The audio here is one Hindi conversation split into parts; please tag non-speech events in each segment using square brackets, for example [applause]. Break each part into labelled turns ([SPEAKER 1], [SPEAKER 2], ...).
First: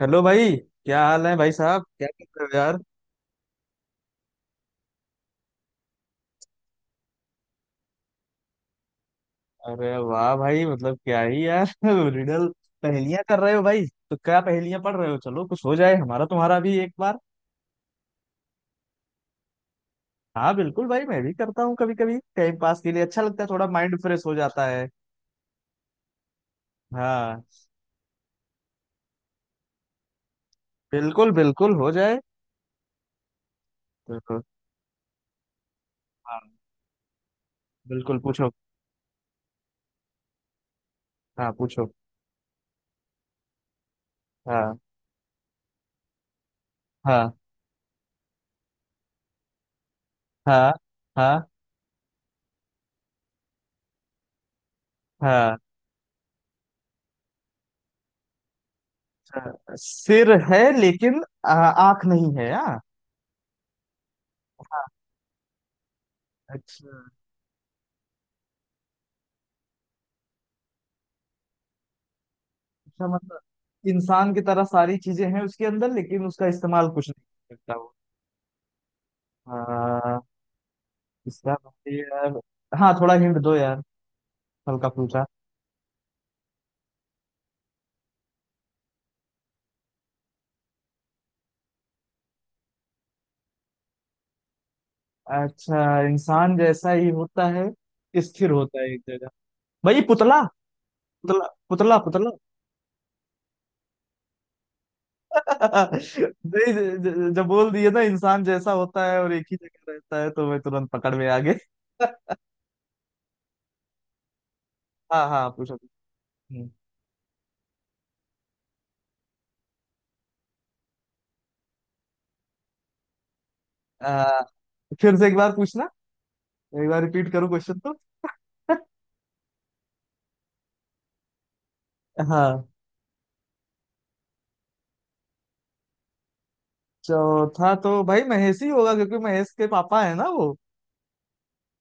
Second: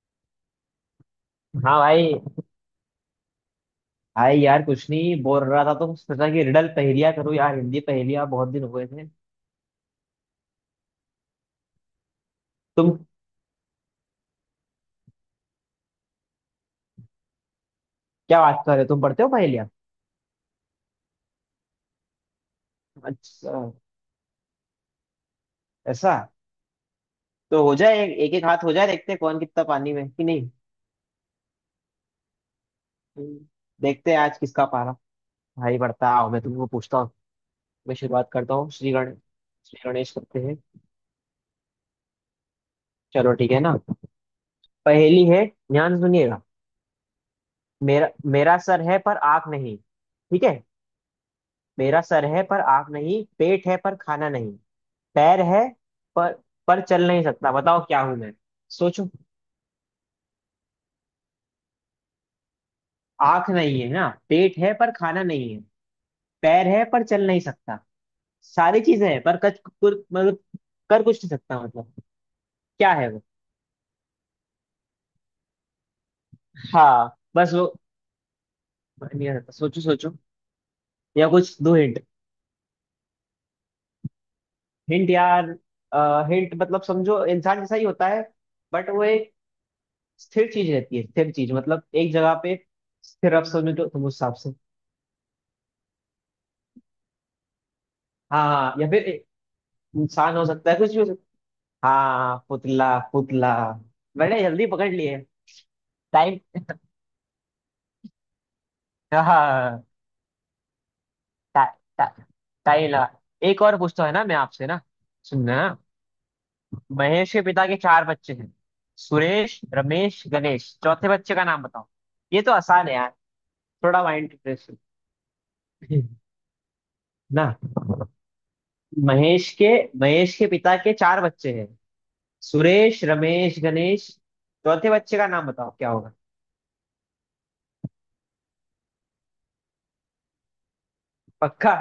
[SPEAKER 1] हेलो भाई। क्या हाल है भाई
[SPEAKER 2] हाँ
[SPEAKER 1] साहब, क्या
[SPEAKER 2] भाई।
[SPEAKER 1] कर रहे हो यार?
[SPEAKER 2] आए यार, कुछ नहीं, बोर हो रहा था तो सोचा कि रिडल पहेलियां करूँ यार। हिंदी पहेलियां बहुत दिन हुए थे।
[SPEAKER 1] अरे वाह भाई, मतलब क्या ही यार। [laughs] रिडल
[SPEAKER 2] तुम
[SPEAKER 1] पहेलियां कर रहे हो भाई? तो क्या पहेलियां पढ़ रहे हो? चलो कुछ हो जाए हमारा तुम्हारा भी एक बार।
[SPEAKER 2] क्या बात कर रहे हो, तुम पढ़ते हो पहेलियां?
[SPEAKER 1] हाँ बिल्कुल भाई, मैं भी करता हूँ कभी कभी टाइम पास के लिए। अच्छा लगता है,
[SPEAKER 2] अच्छा,
[SPEAKER 1] थोड़ा माइंड फ्रेश हो जाता है।
[SPEAKER 2] ऐसा?
[SPEAKER 1] हाँ,
[SPEAKER 2] तो हो जाए, एक एक हाथ हो जाए, देखते हैं कौन कितना पानी में है कि नहीं।
[SPEAKER 1] बिल्कुल बिल्कुल हो जाए।
[SPEAKER 2] हम्म, देखते हैं आज
[SPEAKER 1] बिल्कुल।
[SPEAKER 2] किसका पारा भाई बढ़ता है। आओ,
[SPEAKER 1] हाँ
[SPEAKER 2] मैं तुमको पूछता हूँ। मैं
[SPEAKER 1] बिल्कुल,
[SPEAKER 2] शुरुआत
[SPEAKER 1] पूछो।
[SPEAKER 2] करता हूँ, श्री गणेश, श्री गणेश करते हैं।
[SPEAKER 1] हाँ पूछो।
[SPEAKER 2] चलो ठीक है ना।
[SPEAKER 1] हाँ।
[SPEAKER 2] पहेली है, ध्यान सुनिएगा।
[SPEAKER 1] हाँ।
[SPEAKER 2] मेरा मेरा सर है पर आँख नहीं, ठीक है?
[SPEAKER 1] हाँ। हाँ।
[SPEAKER 2] मेरा सर है पर आँख नहीं, पेट है पर खाना नहीं, पैर
[SPEAKER 1] हाँ।
[SPEAKER 2] है पर पर चल नहीं सकता। बताओ क्या हूं मैं, सोचो।
[SPEAKER 1] अच्छा, सिर है लेकिन आँख नहीं है। हाँ।
[SPEAKER 2] आंख नहीं है ना, पेट है
[SPEAKER 1] हाँ।
[SPEAKER 2] पर खाना नहीं है, पैर है
[SPEAKER 1] अच्छा।
[SPEAKER 2] पर चल नहीं सकता। सारी चीजें हैं पर मतलब कर कुछ नहीं सकता, मतलब क्या
[SPEAKER 1] अच्छा
[SPEAKER 2] है वो।
[SPEAKER 1] मतलब इंसान की तरह सारी चीजें हैं उसके अंदर, लेकिन उसका इस्तेमाल कुछ
[SPEAKER 2] हाँ,
[SPEAKER 1] नहीं
[SPEAKER 2] बस
[SPEAKER 1] कर
[SPEAKER 2] वो
[SPEAKER 1] सकता वो।
[SPEAKER 2] नहीं आ सकता, सोचो सोचो।
[SPEAKER 1] हाँ।
[SPEAKER 2] या
[SPEAKER 1] इसका
[SPEAKER 2] कुछ दो
[SPEAKER 1] मतलब
[SPEAKER 2] हिंट।
[SPEAKER 1] यार। हाँ थोड़ा हिंट दो यार, हल्का
[SPEAKER 2] हिंट
[SPEAKER 1] फुल्का।
[SPEAKER 2] यार, हिंट मतलब समझो, इंसान जैसा ही होता है, बट वो एक स्थिर चीज रहती है। स्थिर चीज मतलब एक जगह पे स्थिर। अब समझो तो तुम उस हिसाब से।
[SPEAKER 1] अच्छा, इंसान जैसा ही होता है,
[SPEAKER 2] हाँ
[SPEAKER 1] स्थिर
[SPEAKER 2] हाँ,
[SPEAKER 1] होता है
[SPEAKER 2] या
[SPEAKER 1] एक
[SPEAKER 2] फिर
[SPEAKER 1] जगह। भाई
[SPEAKER 2] इंसान
[SPEAKER 1] पुतला,
[SPEAKER 2] हो सकता है, कुछ भी हो।
[SPEAKER 1] पुतला पुतला पुतला।
[SPEAKER 2] हाँ, पुतला पुतला। मैंने जल्दी पकड़ लिए।
[SPEAKER 1] [laughs]
[SPEAKER 2] टाइम।
[SPEAKER 1] नहीं, जब बोल दिए ना इंसान जैसा होता है और एक ही
[SPEAKER 2] हाँ।
[SPEAKER 1] जगह रहता है, तो मैं तुरंत पकड़ में आ गए।
[SPEAKER 2] टा, टा,
[SPEAKER 1] [laughs]
[SPEAKER 2] टाइम लगा। एक और पूछता है ना मैं आपसे ना,
[SPEAKER 1] हाँ हाँ
[SPEAKER 2] सुनना।
[SPEAKER 1] पूछो। हम्म।
[SPEAKER 2] महेश के पिता के चार बच्चे हैं, सुरेश रमेश गणेश, चौथे बच्चे का नाम बताओ। ये तो आसान है यार, थोड़ा माइंड
[SPEAKER 1] आ,
[SPEAKER 2] फ्रेश।
[SPEAKER 1] फिर से एक बार पूछना,
[SPEAKER 2] [laughs]
[SPEAKER 1] एक बार रिपीट करो
[SPEAKER 2] ना,
[SPEAKER 1] क्वेश्चन तो।
[SPEAKER 2] महेश के महेश के पिता के चार बच्चे हैं,
[SPEAKER 1] [laughs] हाँ।
[SPEAKER 2] सुरेश रमेश गणेश, चौथे बच्चे का नाम बताओ क्या होगा।
[SPEAKER 1] चौथा तो भाई महेश ही होगा क्योंकि महेश के पापा है ना वो।
[SPEAKER 2] पक्का?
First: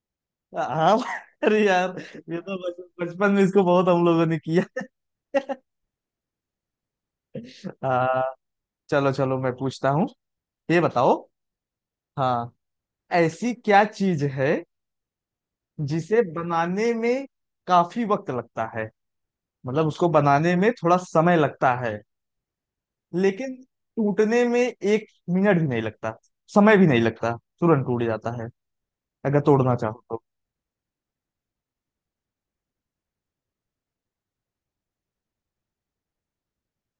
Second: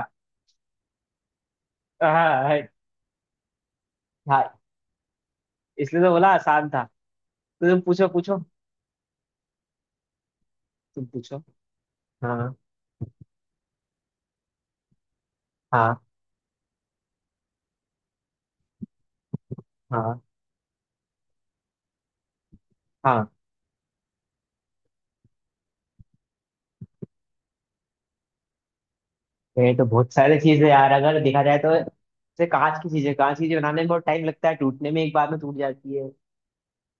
[SPEAKER 1] हाँ। [laughs] अरे यार,
[SPEAKER 2] हाँ
[SPEAKER 1] ये तो
[SPEAKER 2] हाँ।
[SPEAKER 1] बचपन में इसको बहुत हम लोगों ने
[SPEAKER 2] हाँ,
[SPEAKER 1] किया।
[SPEAKER 2] इसलिए तो बोला आसान था। तो तुम पूछो
[SPEAKER 1] हाँ।
[SPEAKER 2] पूछो।
[SPEAKER 1] चलो चलो मैं पूछता हूँ, ये
[SPEAKER 2] तुम
[SPEAKER 1] बताओ।
[SPEAKER 2] पूछो।
[SPEAKER 1] हाँ।
[SPEAKER 2] हाँ।
[SPEAKER 1] ऐसी क्या चीज है
[SPEAKER 2] हाँ।
[SPEAKER 1] जिसे बनाने में काफी वक्त लगता है, मतलब उसको
[SPEAKER 2] हाँ।
[SPEAKER 1] बनाने में थोड़ा समय लगता है,
[SPEAKER 2] हाँ।
[SPEAKER 1] लेकिन टूटने में एक मिनट भी नहीं लगता, समय भी नहीं लगता, तुरंत टूट जाता है अगर
[SPEAKER 2] ये
[SPEAKER 1] तोड़ना
[SPEAKER 2] तो
[SPEAKER 1] चाहो
[SPEAKER 2] बहुत
[SPEAKER 1] तो।
[SPEAKER 2] सारी चीजें यार, अगर देखा जाए तो जैसे कांच की चीजें, कांच की चीजें बनाने में बहुत टाइम लगता है, टूटने में एक बार में टूट जाती है।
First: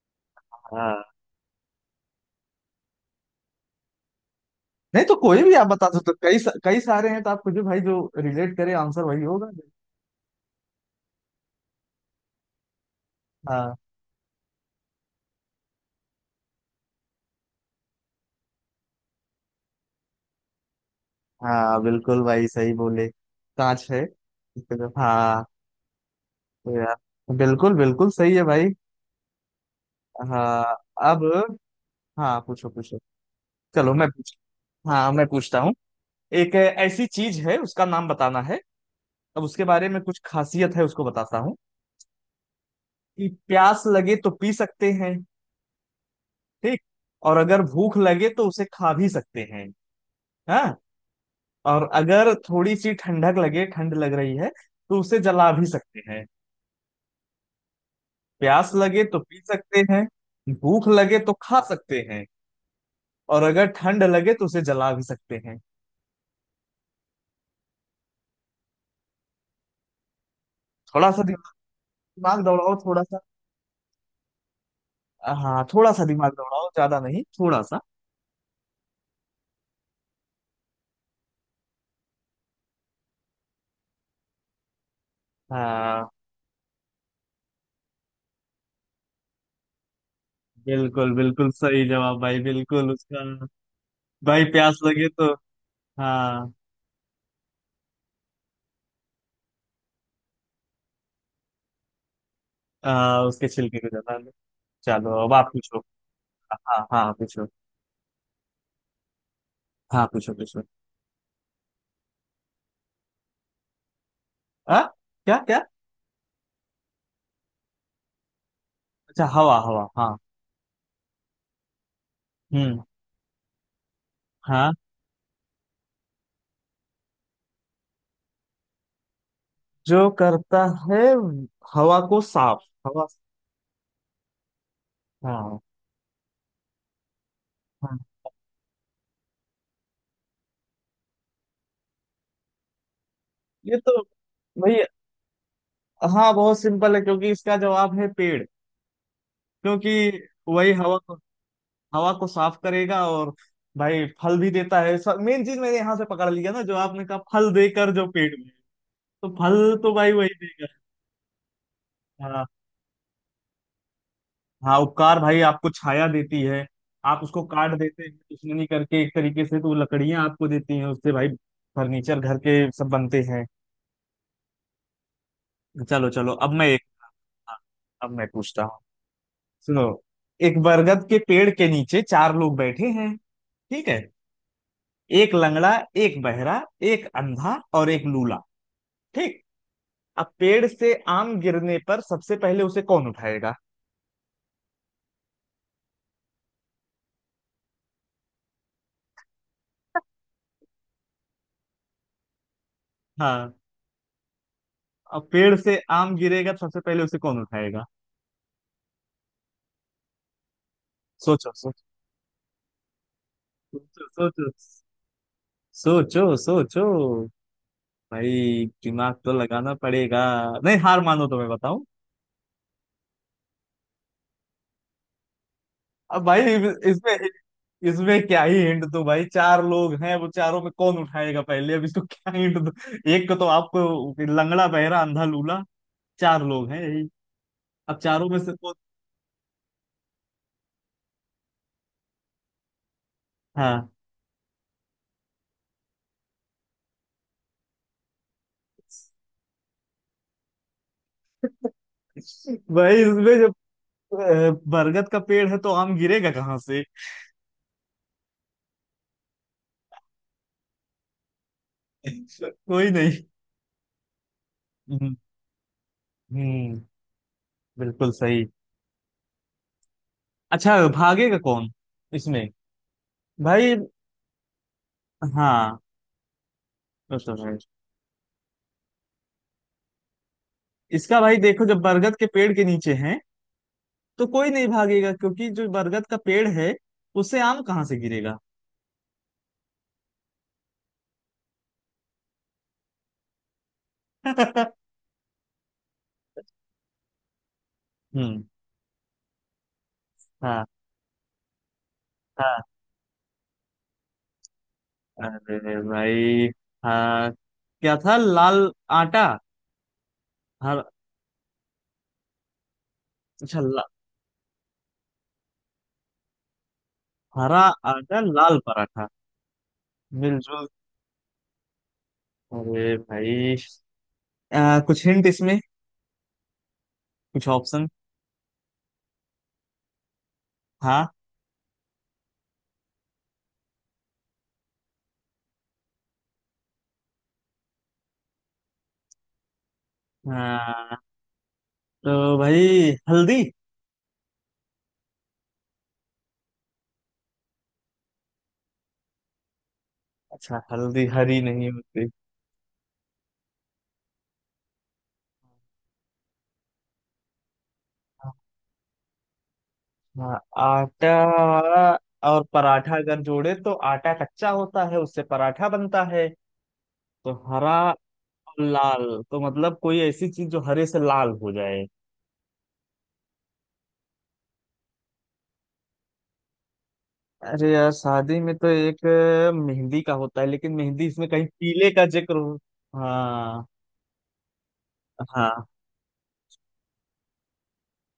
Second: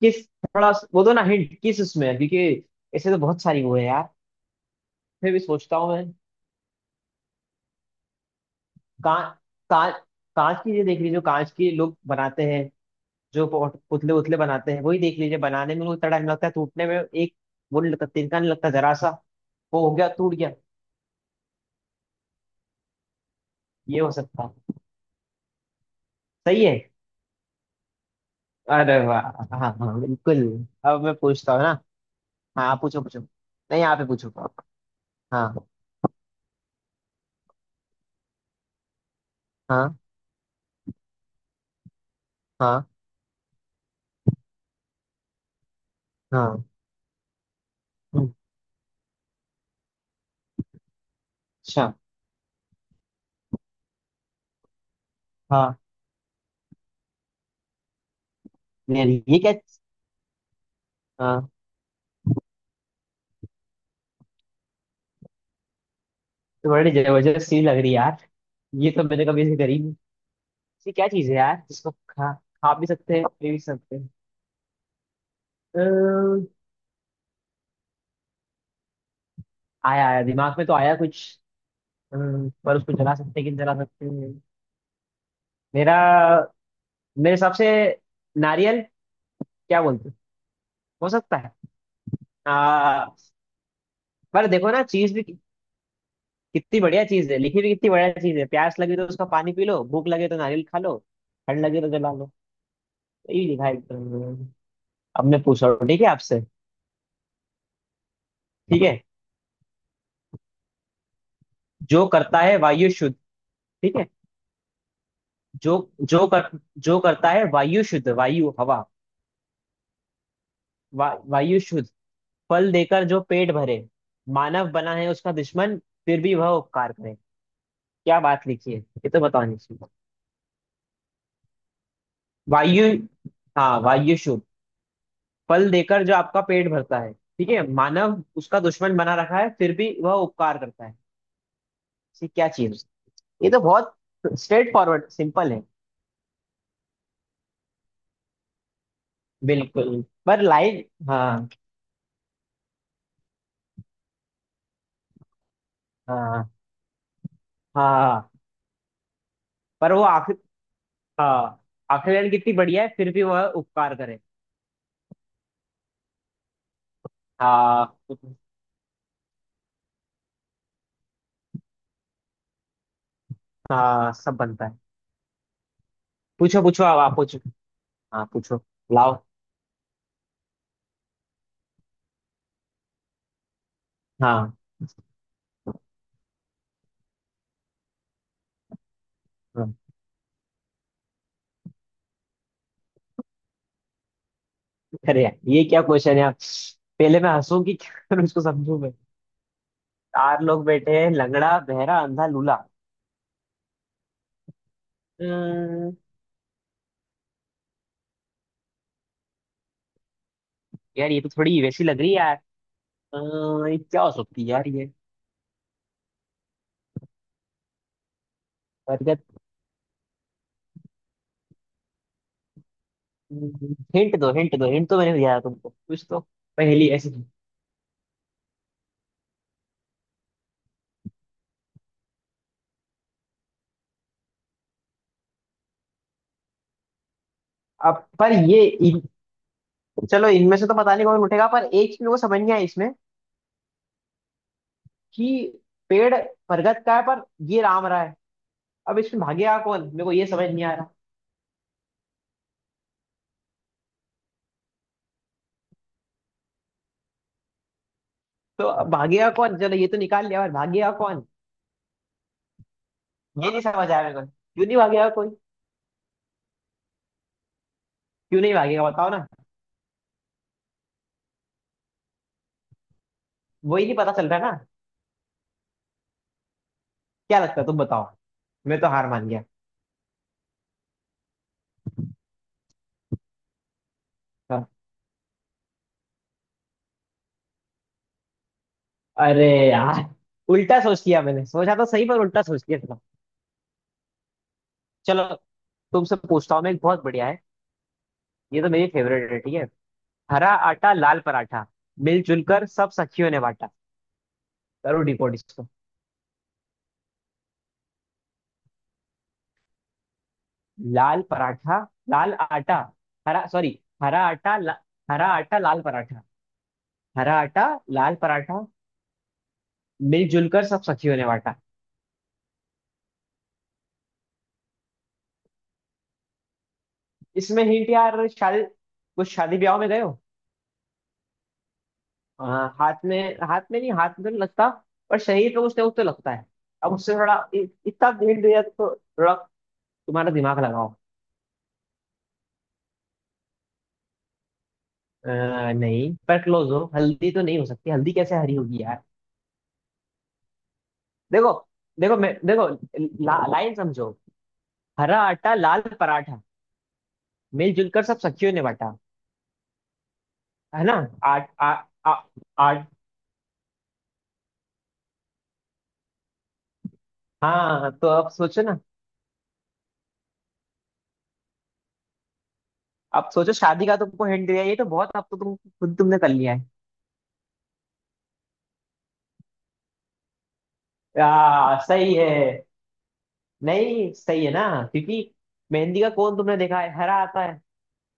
[SPEAKER 2] किस, थोड़ा
[SPEAKER 1] हाँ।
[SPEAKER 2] वो दो ना हिंट, किस उसमें है? क्योंकि ऐसे तो बहुत सारी वो है यार।
[SPEAKER 1] नहीं तो
[SPEAKER 2] फिर भी
[SPEAKER 1] कोई भी आप
[SPEAKER 2] सोचता
[SPEAKER 1] बता
[SPEAKER 2] हूँ
[SPEAKER 1] दो,
[SPEAKER 2] मैं।
[SPEAKER 1] तो कई सारे हैं, तो आपको जो भाई जो रिलेट करे आंसर वही
[SPEAKER 2] कांच
[SPEAKER 1] होगा।
[SPEAKER 2] कांच कांच की चीजें देख लीजिए, जो कांच के लोग बनाते हैं, जो
[SPEAKER 1] हाँ
[SPEAKER 2] पुतले उतले बनाते हैं वही देख लीजिए, बनाने में उतना टाइम लगता है, टूटने में एक वो नहीं लगता, तिनका नहीं लगता जरा सा, वो हो गया, टूट गया।
[SPEAKER 1] हाँ बिल्कुल भाई, सही बोले, कांच
[SPEAKER 2] ये
[SPEAKER 1] है।
[SPEAKER 2] हो सकता है।
[SPEAKER 1] हाँ,
[SPEAKER 2] सही
[SPEAKER 1] तो
[SPEAKER 2] है।
[SPEAKER 1] यार बिल्कुल बिल्कुल सही है भाई।
[SPEAKER 2] अरे वाह, हाँ हाँ बिल्कुल।
[SPEAKER 1] हाँ।
[SPEAKER 2] अब मैं
[SPEAKER 1] अब
[SPEAKER 2] पूछता हूँ ना।
[SPEAKER 1] हाँ
[SPEAKER 2] हाँ,
[SPEAKER 1] पूछो
[SPEAKER 2] आप
[SPEAKER 1] पूछो।
[SPEAKER 2] पूछो पूछो, नहीं
[SPEAKER 1] चलो
[SPEAKER 2] आप ही
[SPEAKER 1] मैं
[SPEAKER 2] पूछो।
[SPEAKER 1] पूछ हाँ मैं पूछता
[SPEAKER 2] हाँ।
[SPEAKER 1] हूँ। एक ऐसी चीज है, उसका नाम बताना है। अब उसके बारे
[SPEAKER 2] हाँ।
[SPEAKER 1] में कुछ खासियत है, उसको बताता हूँ
[SPEAKER 2] हाँ।
[SPEAKER 1] कि प्यास लगे तो पी सकते हैं,
[SPEAKER 2] हाँ।
[SPEAKER 1] ठीक, और अगर भूख लगे
[SPEAKER 2] हम्म,
[SPEAKER 1] तो उसे खा भी सकते हैं। हाँ। और
[SPEAKER 2] अच्छा।
[SPEAKER 1] अगर थोड़ी सी ठंडक लगे, ठंड लग रही है, तो उसे जला भी
[SPEAKER 2] हाँ।
[SPEAKER 1] सकते हैं। प्यास लगे
[SPEAKER 2] यार
[SPEAKER 1] तो पी
[SPEAKER 2] ये क्या।
[SPEAKER 1] सकते हैं, भूख लगे तो
[SPEAKER 2] हाँ,
[SPEAKER 1] खा सकते हैं, और अगर ठंड लगे तो उसे जला भी सकते हैं।
[SPEAKER 2] तो बड़ी जबरदस्त चीज लग रही है यार, ये तो मैंने कभी ऐसे करी नहीं। ये क्या
[SPEAKER 1] थोड़ा सा
[SPEAKER 2] चीज है
[SPEAKER 1] दिमाग,
[SPEAKER 2] यार जिसको खा,
[SPEAKER 1] दिमाग
[SPEAKER 2] खा
[SPEAKER 1] दौड़ाओ
[SPEAKER 2] भी
[SPEAKER 1] थोड़ा
[SPEAKER 2] सकते
[SPEAKER 1] सा।
[SPEAKER 2] हैं, पी भी सकते हैं।
[SPEAKER 1] हाँ थोड़ा सा दिमाग
[SPEAKER 2] अम्म,
[SPEAKER 1] दौड़ाओ, ज्यादा नहीं, थोड़ा सा।
[SPEAKER 2] आया आया, दिमाग में तो आया कुछ। पर उसको जला सकते हैं कि नहीं जला सकते हैं। मेरा
[SPEAKER 1] हाँ
[SPEAKER 2] मेरे हिसाब से नारियल, क्या बोलते हो
[SPEAKER 1] बिल्कुल
[SPEAKER 2] सकता
[SPEAKER 1] बिल्कुल
[SPEAKER 2] है।
[SPEAKER 1] सही जवाब भाई, बिल्कुल
[SPEAKER 2] आ,
[SPEAKER 1] उसका। भाई
[SPEAKER 2] पर देखो
[SPEAKER 1] प्यास
[SPEAKER 2] ना,
[SPEAKER 1] लगे
[SPEAKER 2] चीज भी
[SPEAKER 1] तो। हाँ।
[SPEAKER 2] कितनी बढ़िया चीज है, लिखी भी कितनी बढ़िया चीज है। प्यास लगे तो उसका पानी पी लो, भूख लगे तो नारियल खा लो, ठंड लगे तो जला लो। यही
[SPEAKER 1] उसके
[SPEAKER 2] लिखा है
[SPEAKER 1] छिलके को जला लो।
[SPEAKER 2] एकदम।
[SPEAKER 1] चलो
[SPEAKER 2] अब
[SPEAKER 1] अब
[SPEAKER 2] मैं
[SPEAKER 1] आप
[SPEAKER 2] पूछ रहा
[SPEAKER 1] पूछो।
[SPEAKER 2] हूँ ठीक है आपसे।
[SPEAKER 1] हाँ हाँ पूछो।
[SPEAKER 2] ठीक है,
[SPEAKER 1] हाँ पूछो पूछो।
[SPEAKER 2] जो करता है वायु शुद्ध, ठीक है।
[SPEAKER 1] हाँ। क्या क्या?
[SPEAKER 2] जो जो कर जो करता है वायु शुद्ध, वायु हवा,
[SPEAKER 1] अच्छा, हवा हवा, हाँ।
[SPEAKER 2] वा, वायु शुद्ध। फल
[SPEAKER 1] हम्म।
[SPEAKER 2] देकर जो पेट भरे, मानव
[SPEAKER 1] हाँ।
[SPEAKER 2] बना है उसका दुश्मन, फिर भी वह उपकार करे। क्या बात लिखी है, ये तो बतानी चाहिए।
[SPEAKER 1] जो करता है हवा को साफ,
[SPEAKER 2] वायु,
[SPEAKER 1] हवा।
[SPEAKER 2] हाँ वायु शुद्ध।
[SPEAKER 1] हाँ।
[SPEAKER 2] फल देकर जो आपका पेट भरता है, ठीक है,
[SPEAKER 1] हाँ,
[SPEAKER 2] मानव उसका दुश्मन बना रखा है, फिर भी वह उपकार करता है। ये क्या चीज, ये तो
[SPEAKER 1] ये
[SPEAKER 2] बहुत
[SPEAKER 1] तो
[SPEAKER 2] स्ट्रेट
[SPEAKER 1] भाई।
[SPEAKER 2] फॉरवर्ड सिंपल है।
[SPEAKER 1] हाँ, बहुत सिंपल है क्योंकि इसका जवाब है पेड़। क्योंकि
[SPEAKER 2] बिल्कुल। पर
[SPEAKER 1] वही
[SPEAKER 2] लाइन,
[SPEAKER 1] हवा को,
[SPEAKER 2] हाँ
[SPEAKER 1] हवा को साफ करेगा, और भाई फल भी देता है। सब मेन चीज मैंने यहाँ से पकड़
[SPEAKER 2] हाँ।
[SPEAKER 1] लिया ना, जो आपने कहा फल देकर जो
[SPEAKER 2] हाँ,
[SPEAKER 1] पेड़ में, तो फल
[SPEAKER 2] पर
[SPEAKER 1] तो
[SPEAKER 2] वो
[SPEAKER 1] भाई वही
[SPEAKER 2] आखिर,
[SPEAKER 1] देगा।
[SPEAKER 2] हाँ आखिर लाइन
[SPEAKER 1] हाँ।
[SPEAKER 2] कितनी बढ़िया है, फिर भी वह उपकार करे।
[SPEAKER 1] हाँ उपकार, भाई आपको छाया देती है, आप उसको काट
[SPEAKER 2] हाँ,
[SPEAKER 1] देते हैं दुश्मनी करके एक तरीके से, तो लकड़ियां आपको देती हैं, उससे भाई फर्नीचर घर के सब बनते हैं।
[SPEAKER 2] हाँ सब बनता है।
[SPEAKER 1] चलो चलो अब
[SPEAKER 2] पूछो
[SPEAKER 1] मैं एक।
[SPEAKER 2] पूछो, अब आप पूछो।
[SPEAKER 1] हाँ, अब
[SPEAKER 2] हाँ
[SPEAKER 1] मैं
[SPEAKER 2] पूछो,
[SPEAKER 1] पूछता हूँ।
[SPEAKER 2] लाओ।
[SPEAKER 1] सुनो, एक बरगद के पेड़ के नीचे चार लोग बैठे हैं, ठीक है,
[SPEAKER 2] हाँ।
[SPEAKER 1] एक लंगड़ा, एक बहरा, एक अंधा, और एक लूला, ठीक।
[SPEAKER 2] हाँ।
[SPEAKER 1] अब पेड़ से आम गिरने पर सबसे पहले उसे कौन उठाएगा?
[SPEAKER 2] अरे यार, ये क्या क्वेश्चन है आप। पहले मैं हंसूं कि क्या [laughs] करूं, उसको समझूं मैं। चार लोग बैठे हैं, लंगड़ा बहरा अंधा लूला।
[SPEAKER 1] हाँ, अब पेड़ से
[SPEAKER 2] अ,
[SPEAKER 1] आम गिरेगा तो सबसे पहले उसे कौन उठाएगा?
[SPEAKER 2] यार ये तो
[SPEAKER 1] सोचो
[SPEAKER 2] थोड़ी
[SPEAKER 1] सोचो।
[SPEAKER 2] वैसी लग रही है यार। अ, ये क्या
[SPEAKER 1] सोचो
[SPEAKER 2] हो सकती
[SPEAKER 1] सोचो।
[SPEAKER 2] है यार ये।
[SPEAKER 1] सोचो सोचो। भाई दिमाग
[SPEAKER 2] बरगद।
[SPEAKER 1] तो लगाना पड़ेगा। नहीं, हार मानो तो मैं बताऊं।
[SPEAKER 2] हिंट दो, हिंट दो, हिंट तो मैंने दिया था तुमको कुछ तो,
[SPEAKER 1] अब भाई
[SPEAKER 2] पहेली ऐसी
[SPEAKER 1] इसमें,
[SPEAKER 2] थी।
[SPEAKER 1] इसमें क्या ही हिंट दूं भाई? चार लोग हैं, वो चारों में कौन उठाएगा पहले, अब इसको क्या हिंट दूं? एक को तो आपको, लंगड़ा बहरा अंधा लूला, चार लोग हैं यही। अब
[SPEAKER 2] अब
[SPEAKER 1] चारों
[SPEAKER 2] पर
[SPEAKER 1] में से
[SPEAKER 2] ये
[SPEAKER 1] कौन?
[SPEAKER 2] चलो इनमें से तो पता नहीं कौन उठेगा, पर एक चीज को समझ नहीं आई इसमें,
[SPEAKER 1] हाँ
[SPEAKER 2] कि पेड़ बरगद का है पर ये राम रहा है, अब इसमें भागेगा कौन, मेरे को ये समझ नहीं आ रहा।
[SPEAKER 1] भाई, इसमें जब बरगद का पेड़ है तो आम गिरेगा कहाँ से?
[SPEAKER 2] तो अब भागेगा कौन, चलो ये तो निकाल लिया पर भागेगा कौन,
[SPEAKER 1] कोई नहीं।
[SPEAKER 2] ये नहीं समझ आया मेरे को, क्यों नहीं भागेगा
[SPEAKER 1] हम्म।
[SPEAKER 2] कोई,
[SPEAKER 1] हम्म, बिल्कुल
[SPEAKER 2] क्यों
[SPEAKER 1] सही।
[SPEAKER 2] नहीं भागेगा बताओ ना,
[SPEAKER 1] अच्छा, भागेगा कौन इसमें भाई?
[SPEAKER 2] वही नहीं पता चल रहा है ना।
[SPEAKER 1] हाँ, वो तो
[SPEAKER 2] क्या
[SPEAKER 1] है।
[SPEAKER 2] लगता है तुम बताओ, मैं तो हार मान गया।
[SPEAKER 1] इसका भाई देखो, जब बरगद के पेड़ के नीचे हैं, तो कोई नहीं
[SPEAKER 2] हाँ।
[SPEAKER 1] भागेगा, क्योंकि जो बरगद का पेड़ है उससे आम कहाँ से गिरेगा?
[SPEAKER 2] अरे यार, उल्टा सोच लिया, मैंने सोचा तो सही पर उल्टा सोच लिया था।
[SPEAKER 1] [laughs]
[SPEAKER 2] चलो, तुमसे पूछता हूँ मैं, एक बहुत बढ़िया है,
[SPEAKER 1] हम्म।
[SPEAKER 2] ये तो मेरी फेवरेट है, ठीक है। हरा
[SPEAKER 1] हाँ।
[SPEAKER 2] आटा लाल पराठा, मिलजुल
[SPEAKER 1] हाँ।
[SPEAKER 2] कर सब सखियों ने बांटा। करो डिपोट इसको।
[SPEAKER 1] अरे भाई, हाँ, क्या था लाल, आटा, हर।
[SPEAKER 2] लाल पराठा, लाल आटा, हरा,
[SPEAKER 1] अच्छा
[SPEAKER 2] सॉरी,
[SPEAKER 1] ला,
[SPEAKER 2] हरा आटा ला, हरा आटा लाल पराठा। हरा
[SPEAKER 1] हरा
[SPEAKER 2] आटा लाल
[SPEAKER 1] आटा लाल
[SPEAKER 2] पराठा,
[SPEAKER 1] पराठा,
[SPEAKER 2] मिलजुल कर
[SPEAKER 1] मिलजुल।
[SPEAKER 2] सब सखियों ने बांटा।
[SPEAKER 1] अरे भाई, कुछ हिंट इसमें, कुछ
[SPEAKER 2] इसमें
[SPEAKER 1] ऑप्शन।
[SPEAKER 2] हिंट यार, शादी, कुछ शादी ब्याह में गए हो।
[SPEAKER 1] हाँ।
[SPEAKER 2] हाँ, हाथ में, हाथ में नहीं, हाथ में तो नहीं लगता, पर शरीर पे कुछ ना कुछ तो लगता है। अब उससे थोड़ा इतना हिंट दिया तो थोड़ा तुम्हारा दिमाग लगाओ।
[SPEAKER 1] हाँ तो भाई हल्दी।
[SPEAKER 2] अ, नहीं, पर क्लोज हो, हल्दी तो नहीं हो सकती, हल्दी कैसे हरी होगी यार।
[SPEAKER 1] अच्छा, हल्दी हरी
[SPEAKER 2] देखो
[SPEAKER 1] नहीं होती?
[SPEAKER 2] देखो मैं, देखो, लाइन समझो, हरा आटा लाल पराठा, मिलजुल कर सब सखियों ने बांटा,
[SPEAKER 1] हाँ
[SPEAKER 2] है ना।
[SPEAKER 1] आटा,
[SPEAKER 2] आठ आ, आ,
[SPEAKER 1] और
[SPEAKER 2] आठ
[SPEAKER 1] पराठा अगर जोड़े, तो आटा कच्चा होता है, उससे पराठा बनता है, तो हरा
[SPEAKER 2] हाँ तो अब सोचो
[SPEAKER 1] और
[SPEAKER 2] ना।
[SPEAKER 1] लाल, तो मतलब कोई ऐसी चीज जो हरे से लाल हो जाए।
[SPEAKER 2] अब सोचो, शादी का तुमको हिंट दिया, ये तो बहुत, अब तो तुम खुद, तुमने कर लिया है।
[SPEAKER 1] अरे यार शादी में तो एक मेहंदी का होता है, लेकिन मेहंदी इसमें कहीं पीले का
[SPEAKER 2] सही
[SPEAKER 1] जिक्र हो।
[SPEAKER 2] है,
[SPEAKER 1] हाँ।
[SPEAKER 2] नहीं सही है ना, क्योंकि
[SPEAKER 1] हाँ।
[SPEAKER 2] मेहंदी का कोन तुमने देखा है हरा आता है,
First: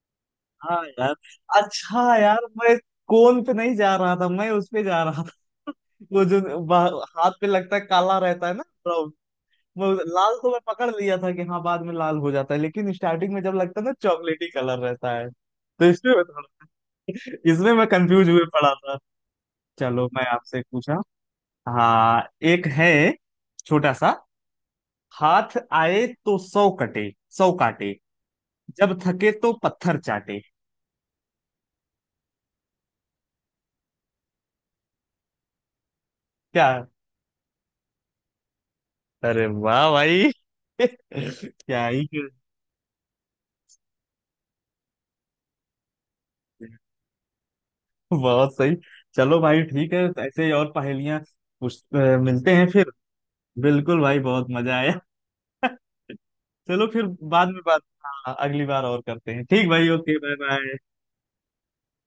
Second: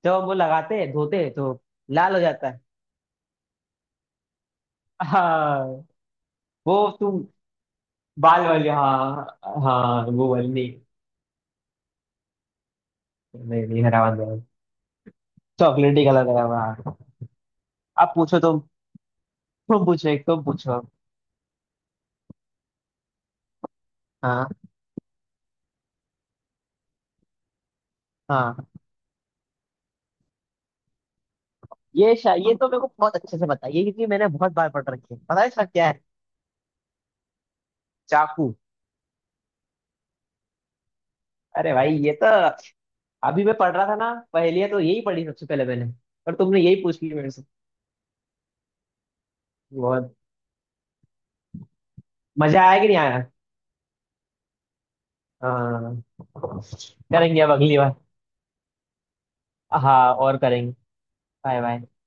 [SPEAKER 2] जब हम वो
[SPEAKER 1] हाँ
[SPEAKER 2] लगाते हैं,
[SPEAKER 1] यार,
[SPEAKER 2] धोते हैं तो लाल
[SPEAKER 1] अच्छा
[SPEAKER 2] हो
[SPEAKER 1] यार,
[SPEAKER 2] जाता है।
[SPEAKER 1] मैं कोन पे नहीं जा रहा था, मैं उस पे जा रहा था। [laughs]
[SPEAKER 2] हाँ,
[SPEAKER 1] वो जो
[SPEAKER 2] वो तुम,
[SPEAKER 1] हाथ पे लगता है काला
[SPEAKER 2] बाल
[SPEAKER 1] रहता है ना,
[SPEAKER 2] वाली,
[SPEAKER 1] वो
[SPEAKER 2] हाँ हाँ, वो
[SPEAKER 1] लाल
[SPEAKER 2] वाली
[SPEAKER 1] तो मैं
[SPEAKER 2] नहीं,
[SPEAKER 1] पकड़ लिया था कि हाँ बाद में लाल हो जाता है, लेकिन स्टार्टिंग में जब
[SPEAKER 2] नहीं
[SPEAKER 1] लगता
[SPEAKER 2] नहीं
[SPEAKER 1] है ना
[SPEAKER 2] हरा वाला
[SPEAKER 1] चॉकलेटी कलर रहता है, तो
[SPEAKER 2] चॉकलेटी
[SPEAKER 1] इसमें मैं
[SPEAKER 2] कलर लगा हुआ
[SPEAKER 1] थोड़ा।
[SPEAKER 2] है।
[SPEAKER 1] [laughs] इसमें मैं
[SPEAKER 2] आप
[SPEAKER 1] कंफ्यूज
[SPEAKER 2] पूछो
[SPEAKER 1] हुए
[SPEAKER 2] तुम
[SPEAKER 1] पड़ा था।
[SPEAKER 2] तुम
[SPEAKER 1] चलो
[SPEAKER 2] पूछो, एक
[SPEAKER 1] मैं
[SPEAKER 2] तुम
[SPEAKER 1] आपसे
[SPEAKER 2] पूछो।
[SPEAKER 1] पूछा। हाँ। एक है छोटा सा,
[SPEAKER 2] हाँ।
[SPEAKER 1] हाथ आए तो सौ कटे, सौ काटे,
[SPEAKER 2] हाँ।
[SPEAKER 1] जब थके तो पत्थर चाटे।
[SPEAKER 2] ये तो मेरे को बहुत अच्छे से पता है ये, क्योंकि मैंने बहुत बार पढ़ रखी है, पता है इसका क्या है।
[SPEAKER 1] क्या?
[SPEAKER 2] चाकू।
[SPEAKER 1] अरे वाह भाई! [laughs]
[SPEAKER 2] अरे
[SPEAKER 1] क्या
[SPEAKER 2] भाई
[SPEAKER 1] ही।
[SPEAKER 2] ये तो, अभी मैं पढ़ रहा था ना पहेलियां, तो यही पढ़ी सबसे पहले मैंने, पर तुमने यही पूछ ली मेरे से।
[SPEAKER 1] बहुत सही। चलो भाई ठीक है,
[SPEAKER 2] बहुत।
[SPEAKER 1] ऐसे ही और मिलते
[SPEAKER 2] मजा
[SPEAKER 1] हैं
[SPEAKER 2] आया कि
[SPEAKER 1] फिर।
[SPEAKER 2] नहीं आया।
[SPEAKER 1] बिल्कुल भाई, बहुत मजा आया। [laughs]
[SPEAKER 2] हाँ,
[SPEAKER 1] चलो फिर,
[SPEAKER 2] करेंगे
[SPEAKER 1] बाद
[SPEAKER 2] अब
[SPEAKER 1] में
[SPEAKER 2] अगली
[SPEAKER 1] बात।
[SPEAKER 2] बार।
[SPEAKER 1] हाँ अगली बार और करते हैं। ठीक भाई,
[SPEAKER 2] हाँ
[SPEAKER 1] ओके, बाय
[SPEAKER 2] और करेंगे।
[SPEAKER 1] बाय।
[SPEAKER 2] Bye bye.